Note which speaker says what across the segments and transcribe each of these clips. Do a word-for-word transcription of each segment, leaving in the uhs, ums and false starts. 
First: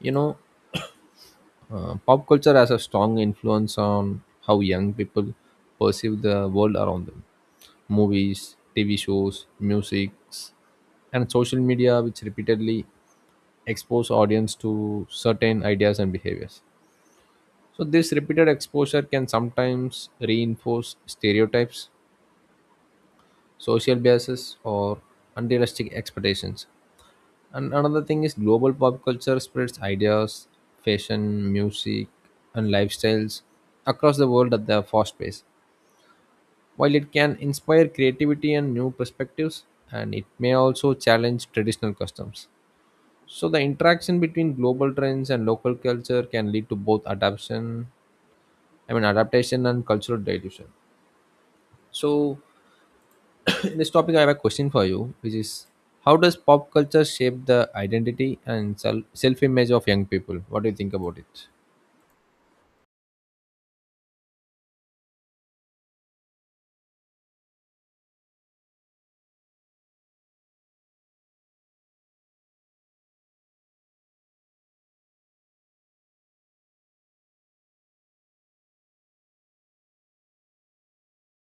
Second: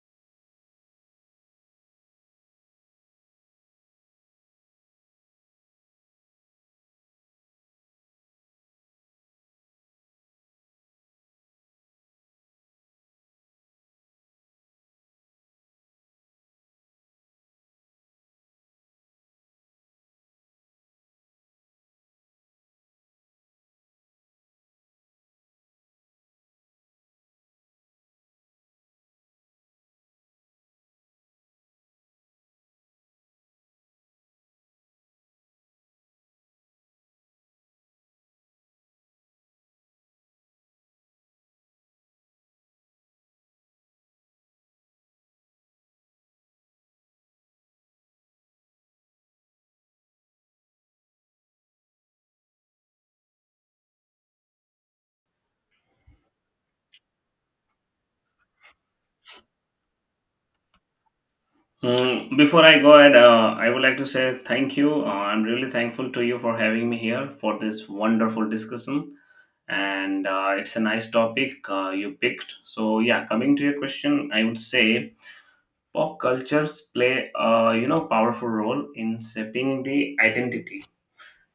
Speaker 1: you know uh, Pop culture has a strong influence on how young people perceive the world around them. Movies, TV shows, music, and social media, which repeatedly expose audience to certain ideas and behaviors. So this repeated exposure can sometimes reinforce stereotypes, social biases, or unrealistic expectations. And another thing is global pop culture spreads ideas, fashion, music, and lifestyles across the world at the fast pace. While it can inspire creativity and new perspectives, and it may also challenge traditional customs. So the interaction between global trends and local culture can lead to both adaptation, I mean adaptation and cultural dilution. So in this topic, I have a question for you, which is how does pop culture shape the identity and self image of young people? What do you think about it?
Speaker 2: Mm, before I go ahead, uh, I would like to say thank you. Uh, I'm really thankful to you for having me here for this wonderful discussion. And uh, it's a nice topic uh, you picked. So yeah, coming to your question, I would say pop cultures play a you know powerful role in shaping the identity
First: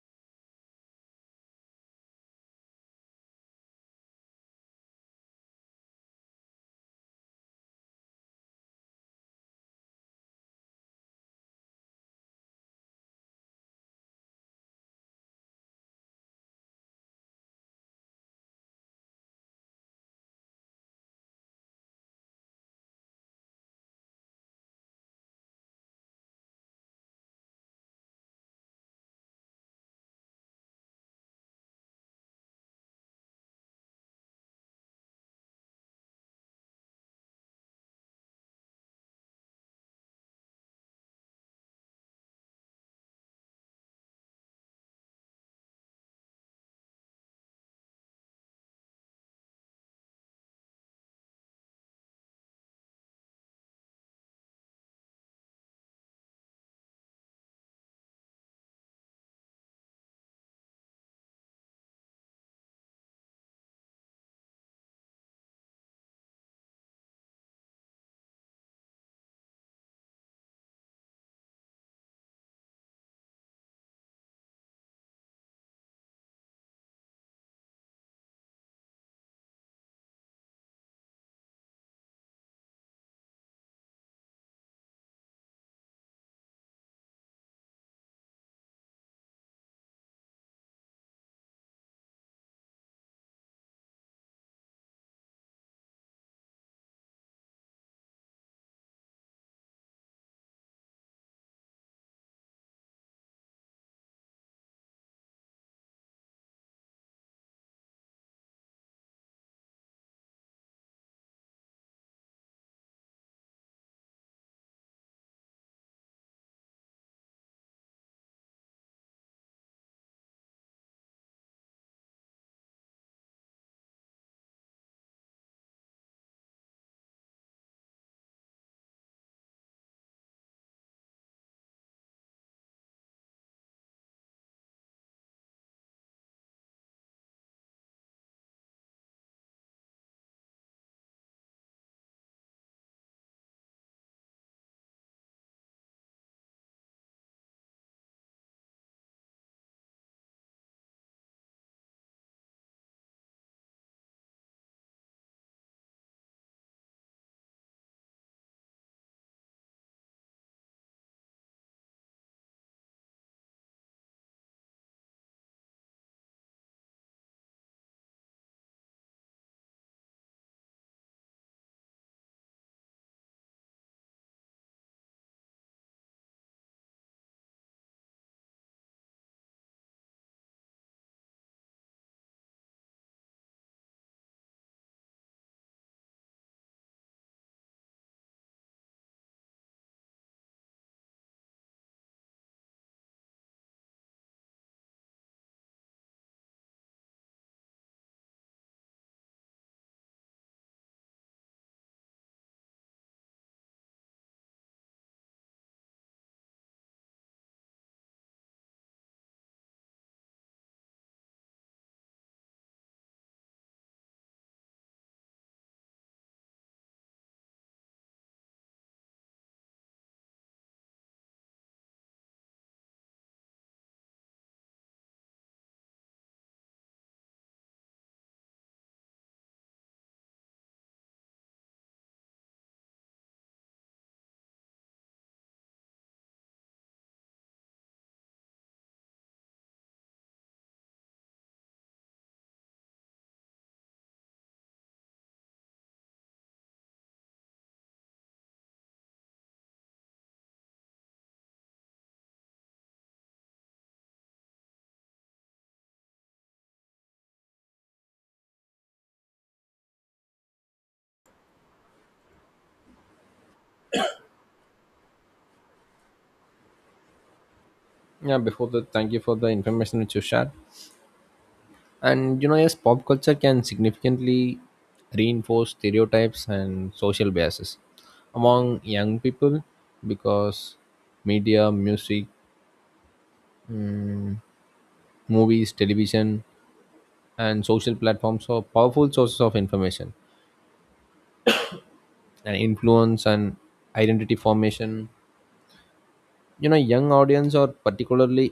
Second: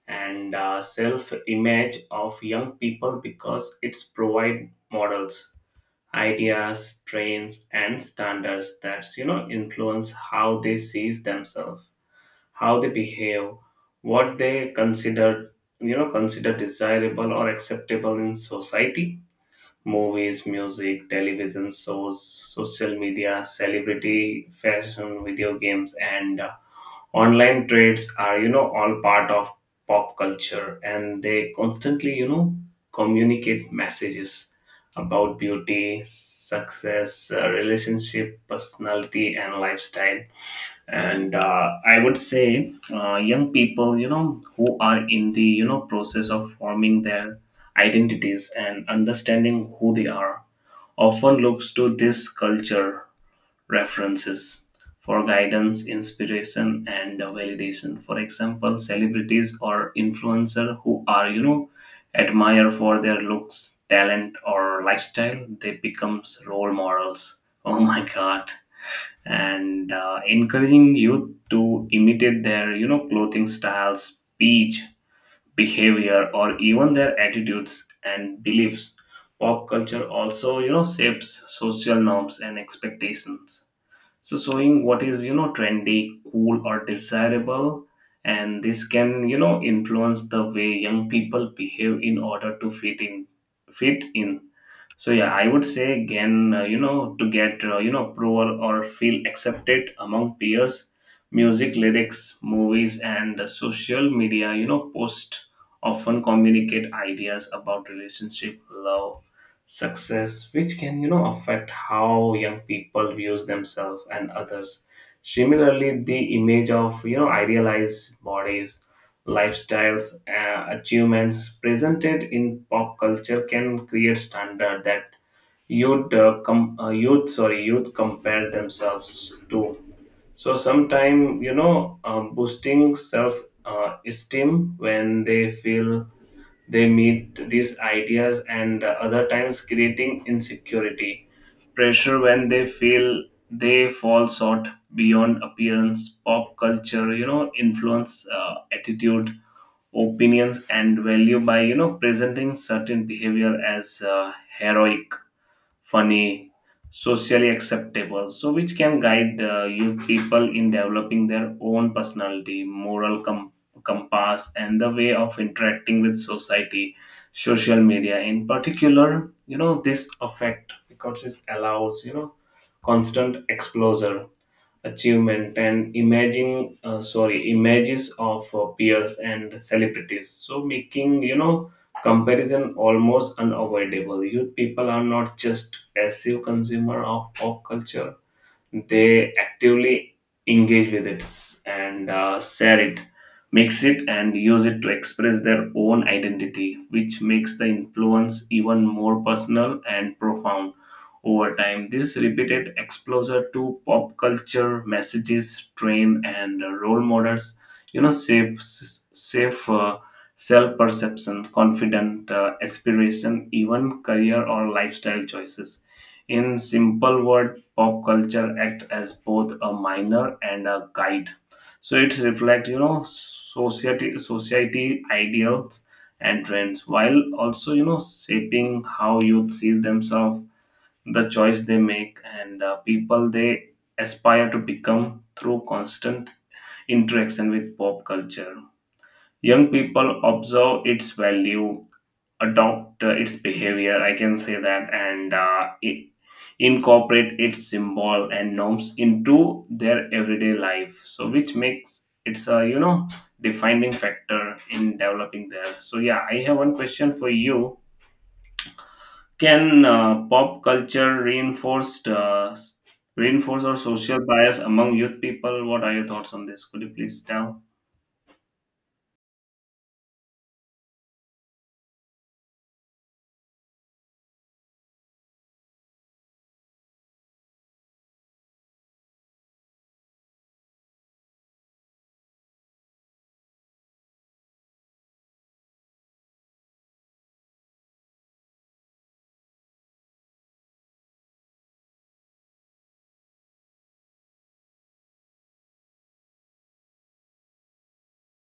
Speaker 2: and uh, self-image of young people because it's provide models, ideas, trends, and standards that you know influence how they see themselves, how they behave, what they consider, you know consider desirable or acceptable in society. Movies, music, television shows, social media, celebrity fashion, video games, and uh, online trades are, you know all part of pop culture, and they constantly you know communicate messages about beauty, success, uh, relationship, personality, and lifestyle. And uh, I would say uh, young people you know who are in the you know process of forming their identities and understanding who they are often looks to this culture references for guidance, inspiration, and validation. For example, celebrities or influencers who are, you know, admired for their looks, talent, or lifestyle, they becomes role models. Oh my God! And uh, encouraging youth to imitate their, you know, clothing styles, speech, behavior, or even their attitudes and beliefs. Pop culture also, you know, shapes social norms and expectations, so showing what is you know trendy, cool, or desirable, and this can you know influence the way young people behave in order to fit in fit in So yeah, I would say again, uh, you know, to get uh, you know approval or feel accepted among peers, music, lyrics, movies, and uh, social media, you know, post often communicate ideas about relationship, love, success, which can you know affect how young people views themselves and others. Similarly, the image of you know idealized bodies, lifestyles, uh, achievements presented in pop culture can create standard that youth, uh, com- uh, youth, sorry, youth compare themselves to. So sometimes you know, um, boosting self uh, esteem when they feel they meet these ideas, and uh, other times creating insecurity, pressure when they feel they fall short. Beyond appearance, pop culture, you know, influence uh, attitude, opinions, and value by you know presenting certain behavior as uh, heroic, funny, socially acceptable, so which can guide uh, youth people in developing their own personality, moral com- compass, and the way of interacting with society. Social media in particular, you know this effect, because it allows you know constant exposure, achievement, and imaging, uh, sorry images of uh, peers and celebrities, so making you know comparison almost unavoidable. Youth people are not just passive consumer of pop culture, they actively engage with it and uh, share it, mix it, and use it to express their own identity, which makes the influence even more personal and profound over time. This repeated exposure to pop culture messages, train, and uh, role models, you know, shapes safe uh, self perception, confident uh, aspiration, even career or lifestyle choices. In simple word, pop culture acts as both a minor and a guide. So it reflects, you know, society society ideals and trends, while also you know shaping how youth see themselves, the choice they make, and uh, people they aspire to become through constant interaction with pop culture. Young people observe its value, adopt uh, its behavior, I can say that, and uh, i- incorporate its symbol and norms into their everyday life. So, which makes it's a you know defining factor in developing there. So, yeah, I have one question for you. Can uh, pop culture reinforce uh, reinforce our social bias among youth people? What are your thoughts on this? Could you please tell?
Speaker 1: Yeah, before that, thank you for the information which you shared. And you know, yes, pop culture can significantly reinforce stereotypes and social biases among young people, because media, music, movies, television, and social platforms are powerful sources of information and influence and identity formation. You know, young audience are particularly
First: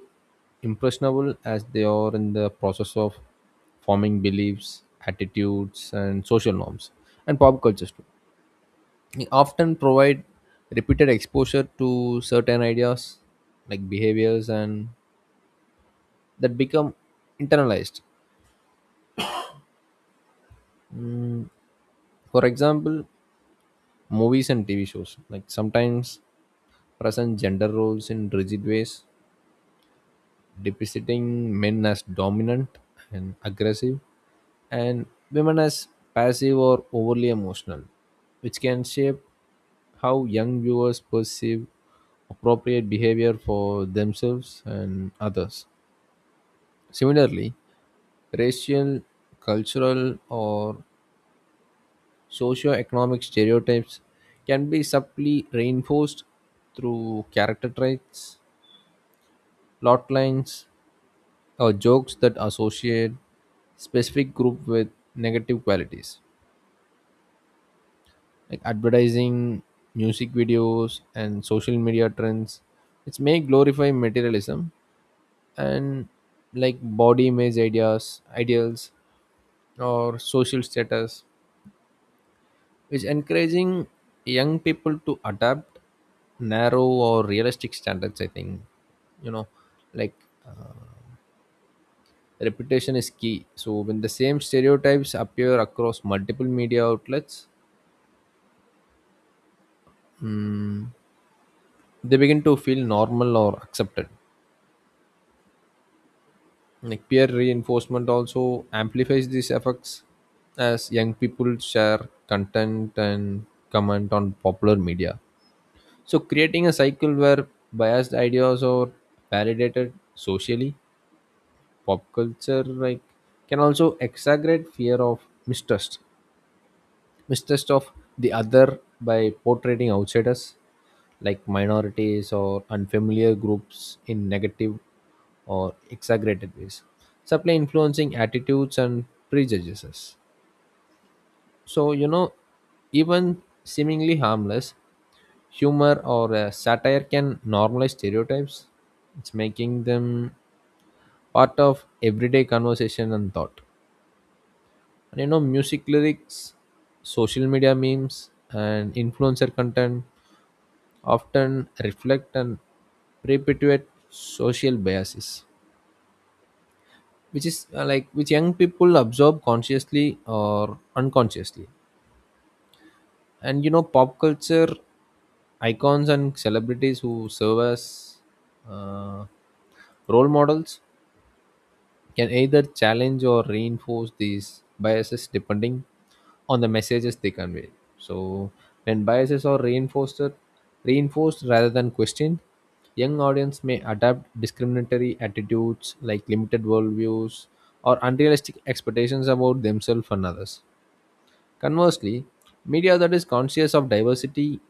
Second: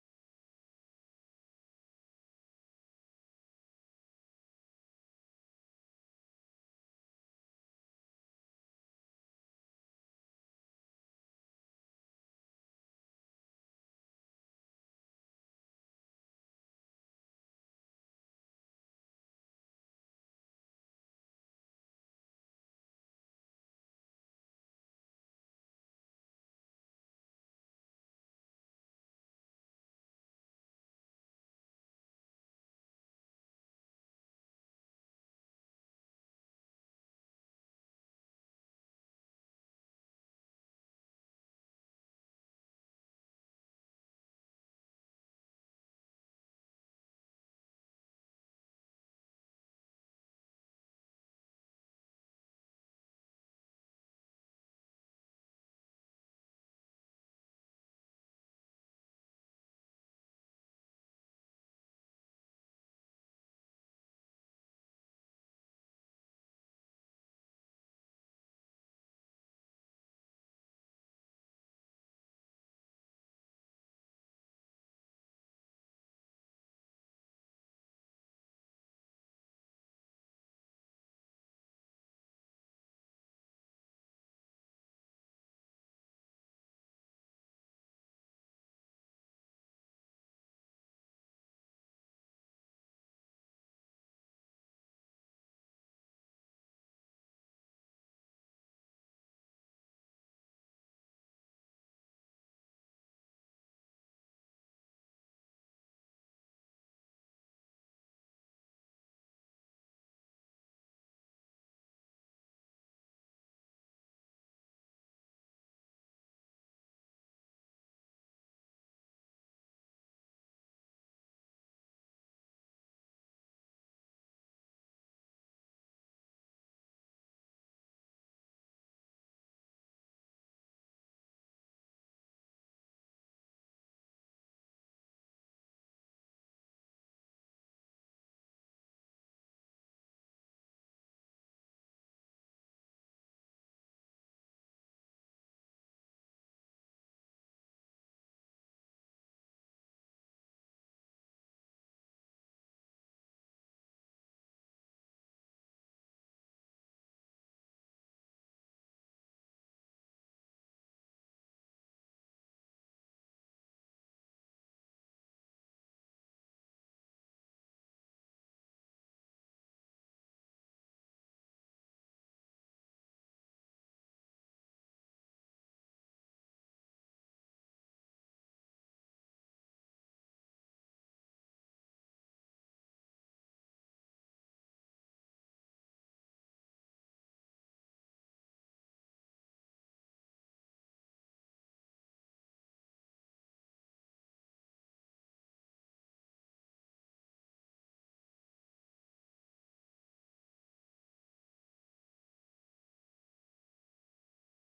Speaker 1: impressionable as they are in the process of forming beliefs, attitudes, and social norms, and pop cultures too. We often provide repeated exposure to certain ideas like behaviors, and that become internalized. For example, movies and TV shows like sometimes present gender roles in rigid ways, depicting men as dominant and aggressive, and women as passive or overly emotional, which can shape how young viewers perceive appropriate behavior for themselves and others. Similarly, racial, cultural, or socio-economic stereotypes can be subtly reinforced through character traits, plot lines, or jokes that associate specific group with negative qualities, like advertising, music videos, and social media trends, which may glorify materialism and like body image ideas ideals or social status, is encouraging young people to adapt narrow or realistic standards, I think. You know, like reputation is key. So when the same stereotypes appear across multiple media outlets, mm, they begin to feel normal or accepted. Like peer reinforcement also amplifies these effects, as young people share content and comment on popular media. So creating a cycle where biased ideas are validated socially, pop culture like can also exaggerate fear of mistrust. mistrust of the other, by portraying outsiders like minorities or unfamiliar groups in negative or exaggerated ways, subtly influencing attitudes and prejudices. So, you know, even seemingly harmless humor or uh, satire can normalize stereotypes, it's making them part of everyday conversation and thought. And you know, music lyrics, social media memes, and influencer content often reflect and perpetuate social biases, which is uh, like which young people absorb consciously or unconsciously. And you know, pop culture icons and celebrities who serve as uh, role models can either challenge or reinforce these biases depending on the messages they convey. So, when biases are reinforced, reinforced rather than questioned, young audience may adopt discriminatory attitudes like limited worldviews or unrealistic expectations about themselves and others. Conversely, media that is conscious of diversity,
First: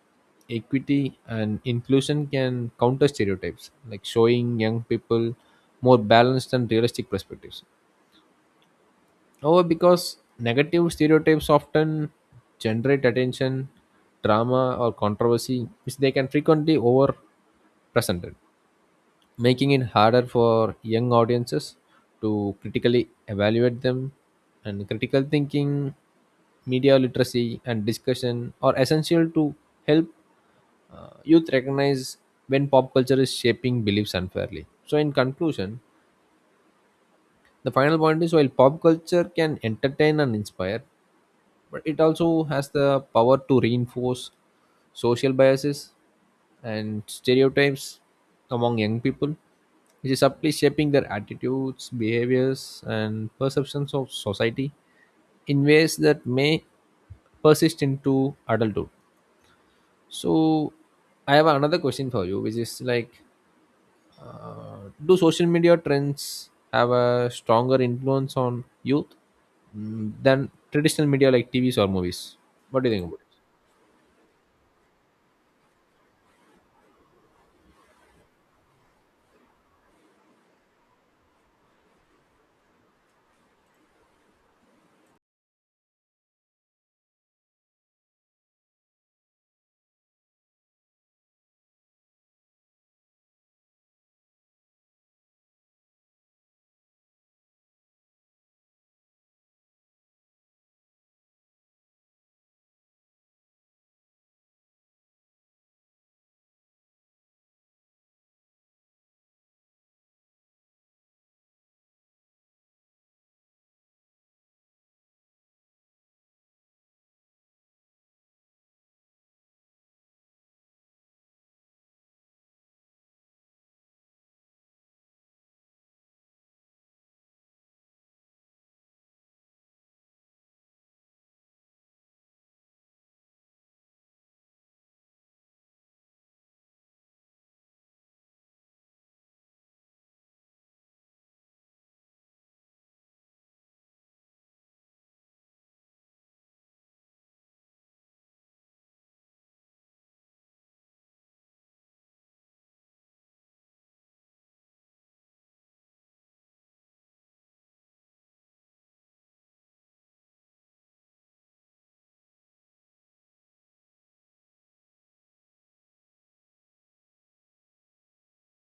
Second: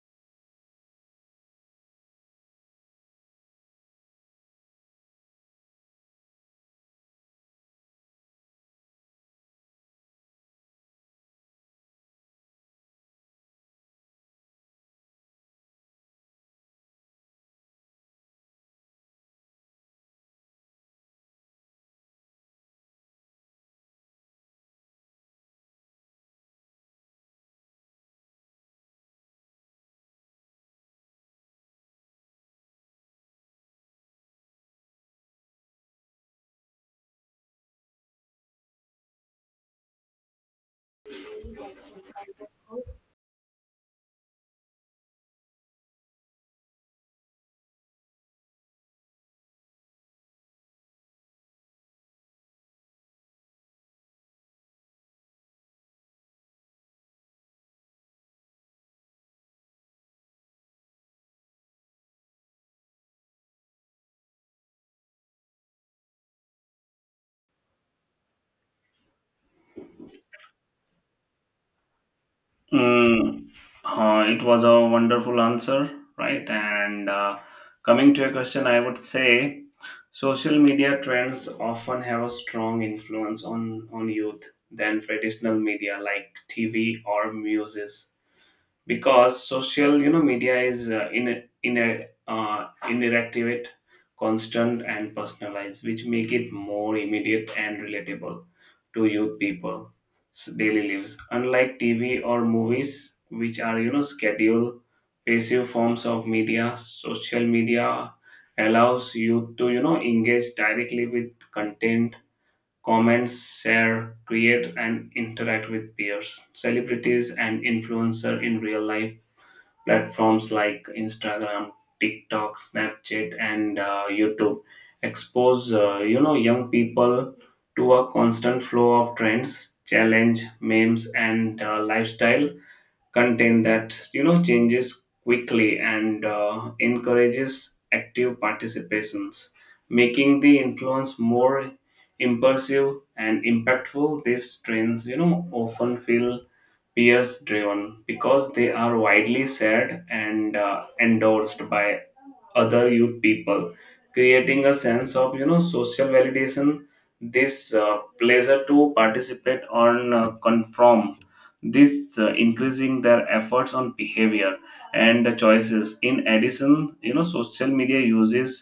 Speaker 1: equity, and inclusion can counter stereotypes, like showing young people more balanced and realistic perspectives. However, because negative stereotypes often generate attention, drama, or controversy, which they can frequently over presented, making it harder for young audiences to critically evaluate them. And critical thinking, media literacy, and discussion are essential to help uh, youth recognize when pop culture is shaping beliefs unfairly. So, in conclusion, the final point is while pop culture can entertain and inspire, but it also has the power to reinforce social biases and stereotypes among young people, which is subtly shaping their attitudes, behaviors, and perceptions of society in ways that may persist into adulthood. So, I have another question for you, which is like, do social media trends have a stronger influence on youth than traditional media like T Vs or movies? What do you think about it?
Speaker 2: Mm, uh, it was a wonderful answer, right? And uh, coming to your question, I would say social media trends often have a strong influence on on youth than traditional media like T V or music, because social you know media is uh, in a, in a uh, interactive, constant, and personalized, which make it more immediate and relatable to youth people's daily lives. Unlike tv or movies, which are you know scheduled, passive forms of media, social media allows you to you know engage directly with content, comments, share, create, and interact with peers, celebrities, and influencer in real life. Platforms like Instagram, TikTok, Snapchat, and uh, YouTube expose uh, you know young people to a constant flow of trends, challenge, memes, and uh, lifestyle content that you know changes quickly and uh, encourages active participations, making the influence more impulsive and impactful. These trends you know often feel peers driven, because they are widely shared and uh, endorsed by other youth people, creating a sense of you know social validation. This uh, pleasure to participate on uh, conform, this uh, increasing their efforts on behavior and choices. In addition, you know social media uses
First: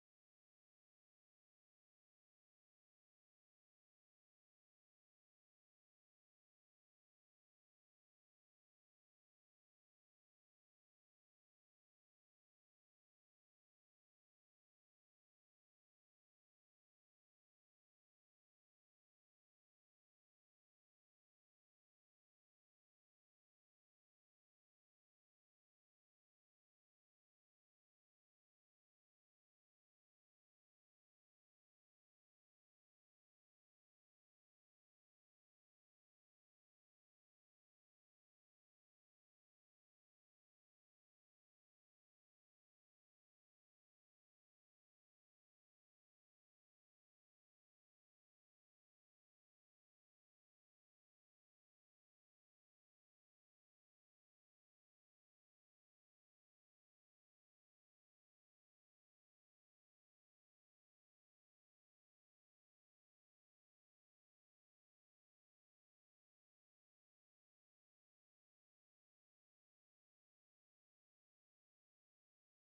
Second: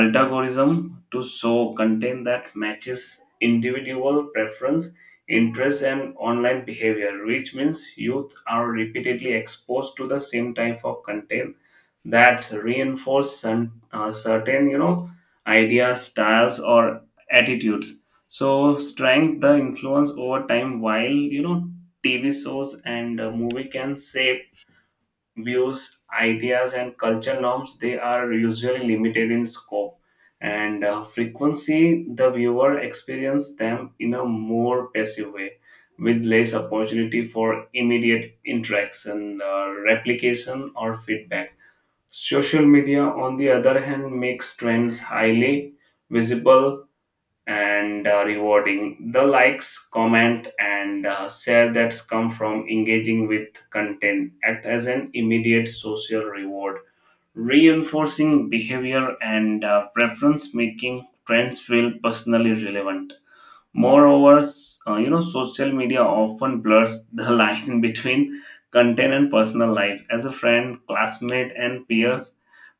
Speaker 2: algorithm to show content that matches individual preference, interests, and online behavior, which means youth are repeatedly exposed to the same type of content that reinforce some, uh, certain you know ideas, styles, or attitudes, so strength the influence over time. While you know tv shows and uh, movie can shape views, ideas, and culture norms, they are usually limited in scope and uh, frequency. The viewer experiences them in a more passive way, with less opportunity for immediate interaction, uh, replication, or feedback. Social media, on the other hand, makes trends highly visible and uh, rewarding. The likes, comment, and uh, share that's come from engaging with content act as an immediate social reward, reinforcing behavior and uh, preference, making trends feel personally relevant. Moreover, s- uh, you know, social media often blurs the line between content and personal life. As a friend, classmate, and peers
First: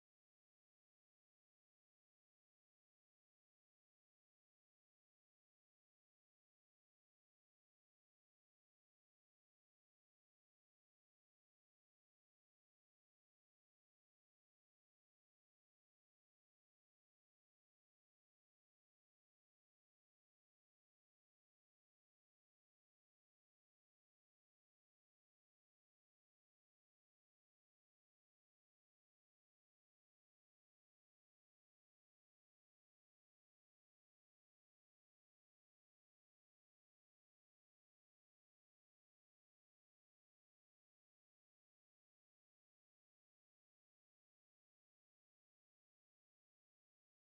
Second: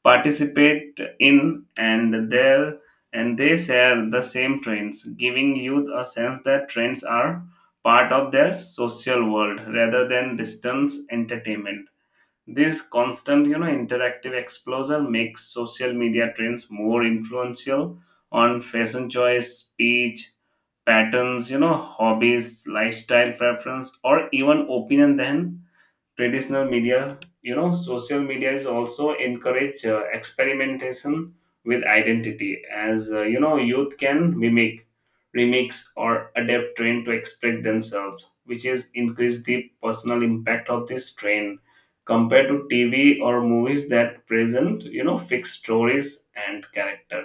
Speaker 2: participate in and there and they share the same trends, giving youth a sense that trends are part of their social world rather than distance entertainment. This constant, you know, interactive exposure makes social media trends more influential on fashion choice, speech, patterns, you know, hobbies, lifestyle preference, or even opinion then traditional media. You know social media is also encourage uh, experimentation with identity, as uh, you know youth can mimic, remix, or adapt trend to express themselves, which is increase the personal impact of this trend compared to tv or movies that present you know fixed stories and character.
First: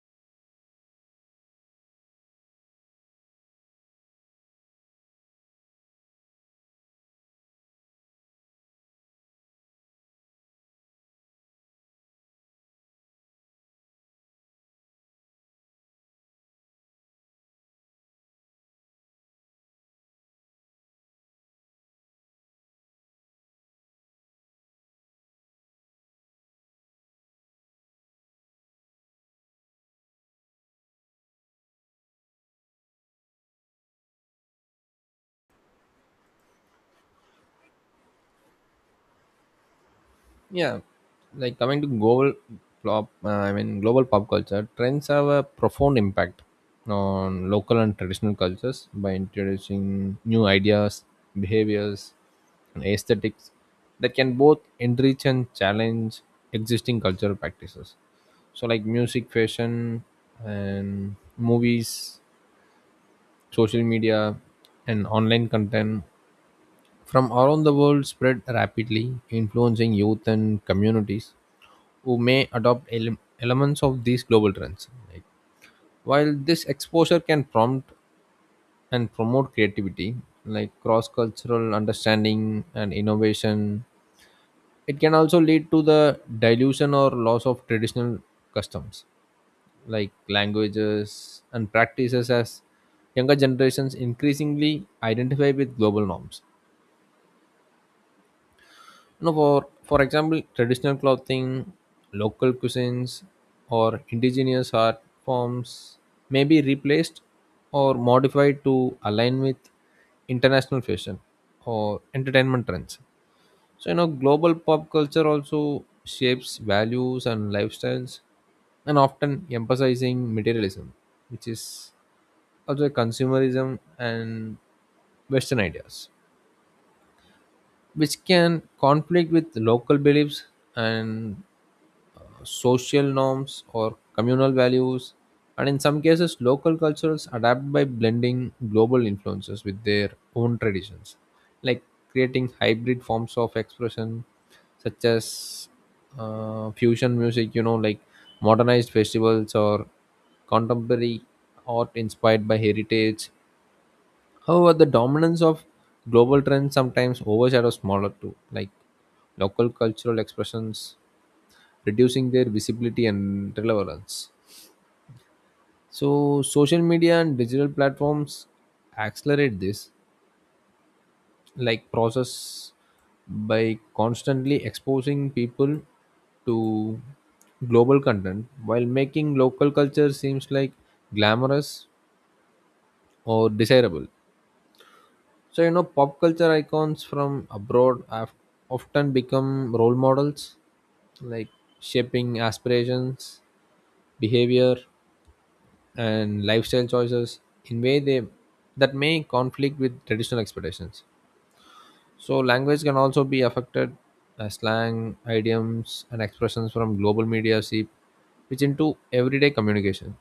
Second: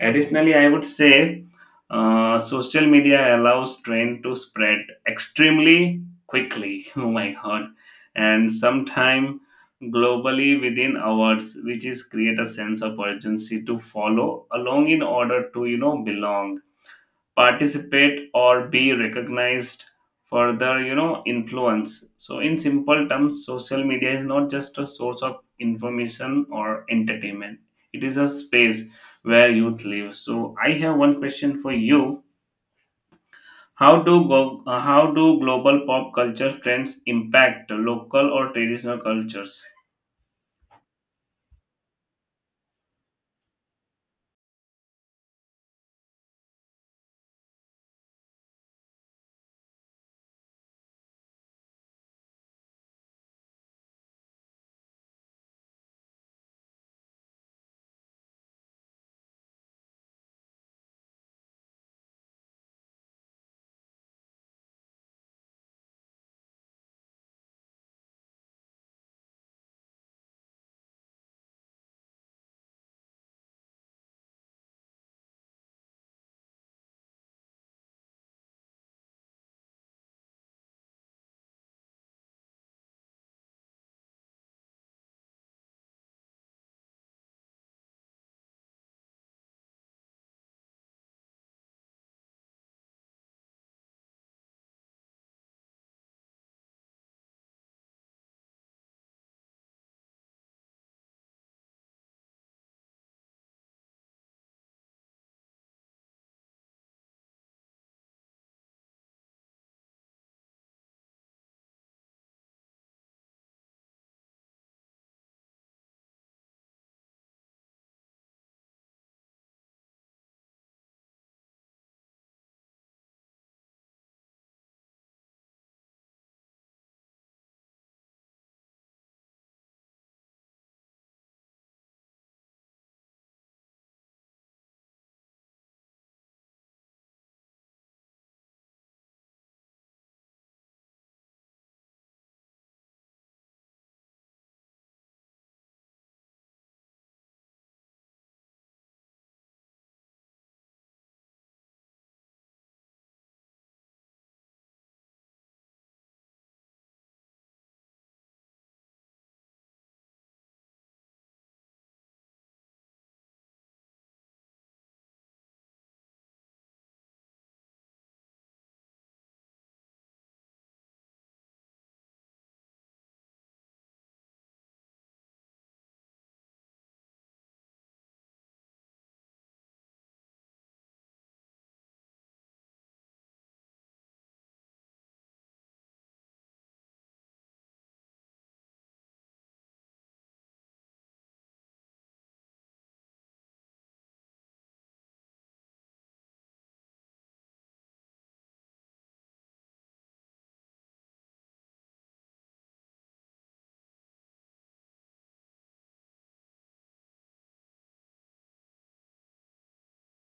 Speaker 2: Additionally, I would say uh, social media allows trend to spread extremely quickly oh my god, and sometime globally within hours, which is create a sense of urgency to follow along in order to you know belong, participate, or be recognized, further you know influence. So in simple terms, social media is not just a source of information or entertainment, it is a space where youth live. So I have one question for you. How do go, uh, how do global pop culture trends impact local or traditional cultures?
Speaker 1: Yeah, like coming to global pop uh, i mean global pop culture trends have a profound impact on local and traditional cultures by introducing new ideas, behaviors, and aesthetics that can both enrich and challenge existing cultural practices. So like music, fashion, and movies, social media, and online content from around the world spread rapidly, influencing youth and communities who may adopt ele- elements of these global trends. Like, while this exposure can prompt and promote creativity, like cross cultural understanding and innovation, it can also lead to the dilution or loss of traditional customs, like languages and practices, as younger generations increasingly identify with global norms. No, for for example, traditional clothing, local cuisines, or indigenous art forms may be replaced or modified to align with international fashion or entertainment trends. So you know, global pop culture also shapes values and lifestyles, and often emphasizing materialism, which is also consumerism and Western ideas, which can conflict with local beliefs and social norms or communal values. And in some cases local cultures adapt by blending global influences with their own traditions, like creating hybrid forms of expression such as uh, fusion music, you know, like modernized festivals or contemporary art inspired by heritage. However, the dominance of global trends sometimes overshadows smaller too, like local cultural expressions, reducing their visibility and relevance. So social media and digital platforms accelerate this like process by constantly exposing people to global content while making local culture seems like glamorous or desirable. So you know, pop culture icons from abroad have often become role models, like shaping aspirations, behavior, and lifestyle choices in way they that may conflict with traditional expectations. So language can also be affected as slang, idioms, and expressions from global media seep which into everyday communication,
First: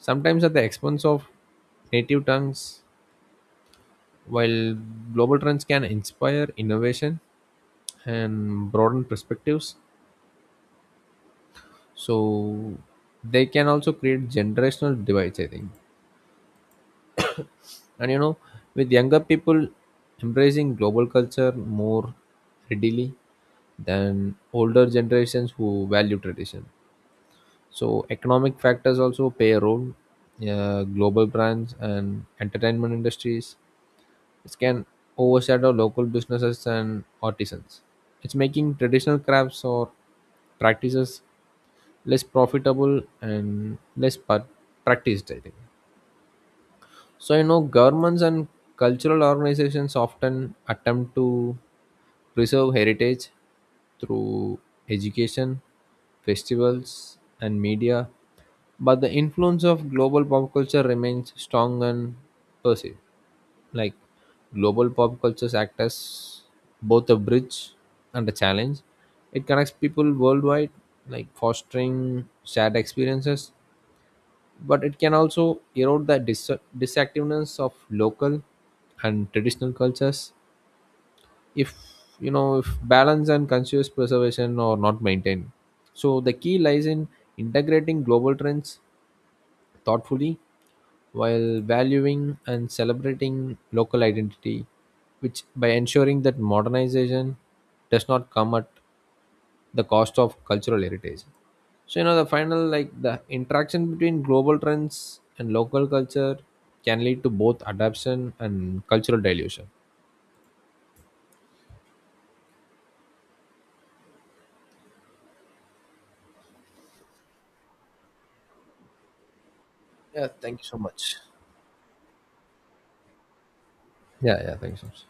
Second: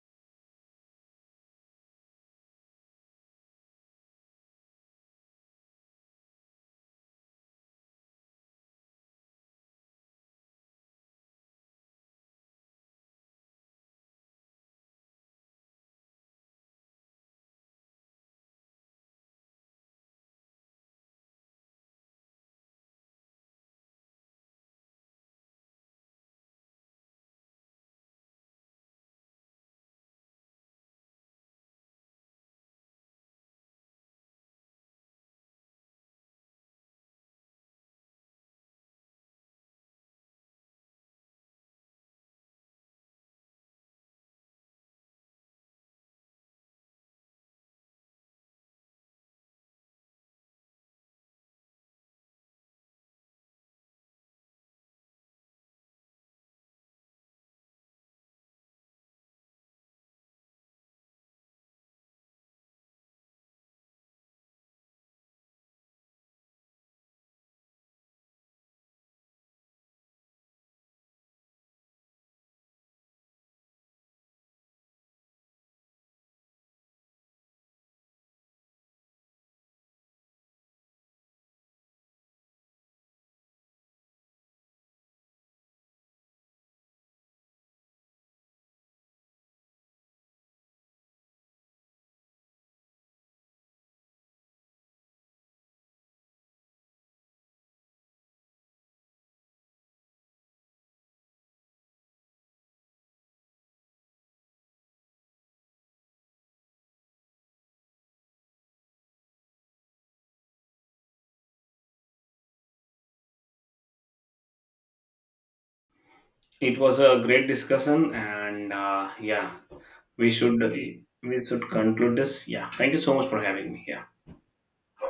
Speaker 1: sometimes at the expense of native tongues. While global trends can inspire innovation and broaden perspectives, so they can also create generational divides, I think. And you know, with younger people embracing global culture more readily than older generations who value tradition. So, economic factors also play a role. Yeah, global brands and entertainment industries, it can overshadow local businesses and artisans. It's making traditional crafts or practices less profitable and less pa- practiced, I think. So, you know, governments and cultural organizations often attempt to preserve heritage through education, festivals, and media, but the influence of global pop culture remains strong and perceived. Like global pop cultures act as both a bridge and a challenge. It connects people worldwide, like fostering shared experiences, but it can also erode the dis- disactiveness of local and traditional cultures, if you know if balance and conscious preservation are not maintained. So the key lies in integrating global trends thoughtfully while valuing and celebrating local identity, which by ensuring that modernization does not come at the cost of cultural heritage. So you know the final like the interaction between global trends and local culture can lead to both adaptation and cultural dilution.
Speaker 2: It was a great discussion, and uh, yeah,
Speaker 1: Yeah,
Speaker 2: we
Speaker 1: thank
Speaker 2: should
Speaker 1: you so much.
Speaker 2: we should conclude this. Yeah, thank you so much for having me here.
Speaker 1: Yeah, yeah, thank you so much.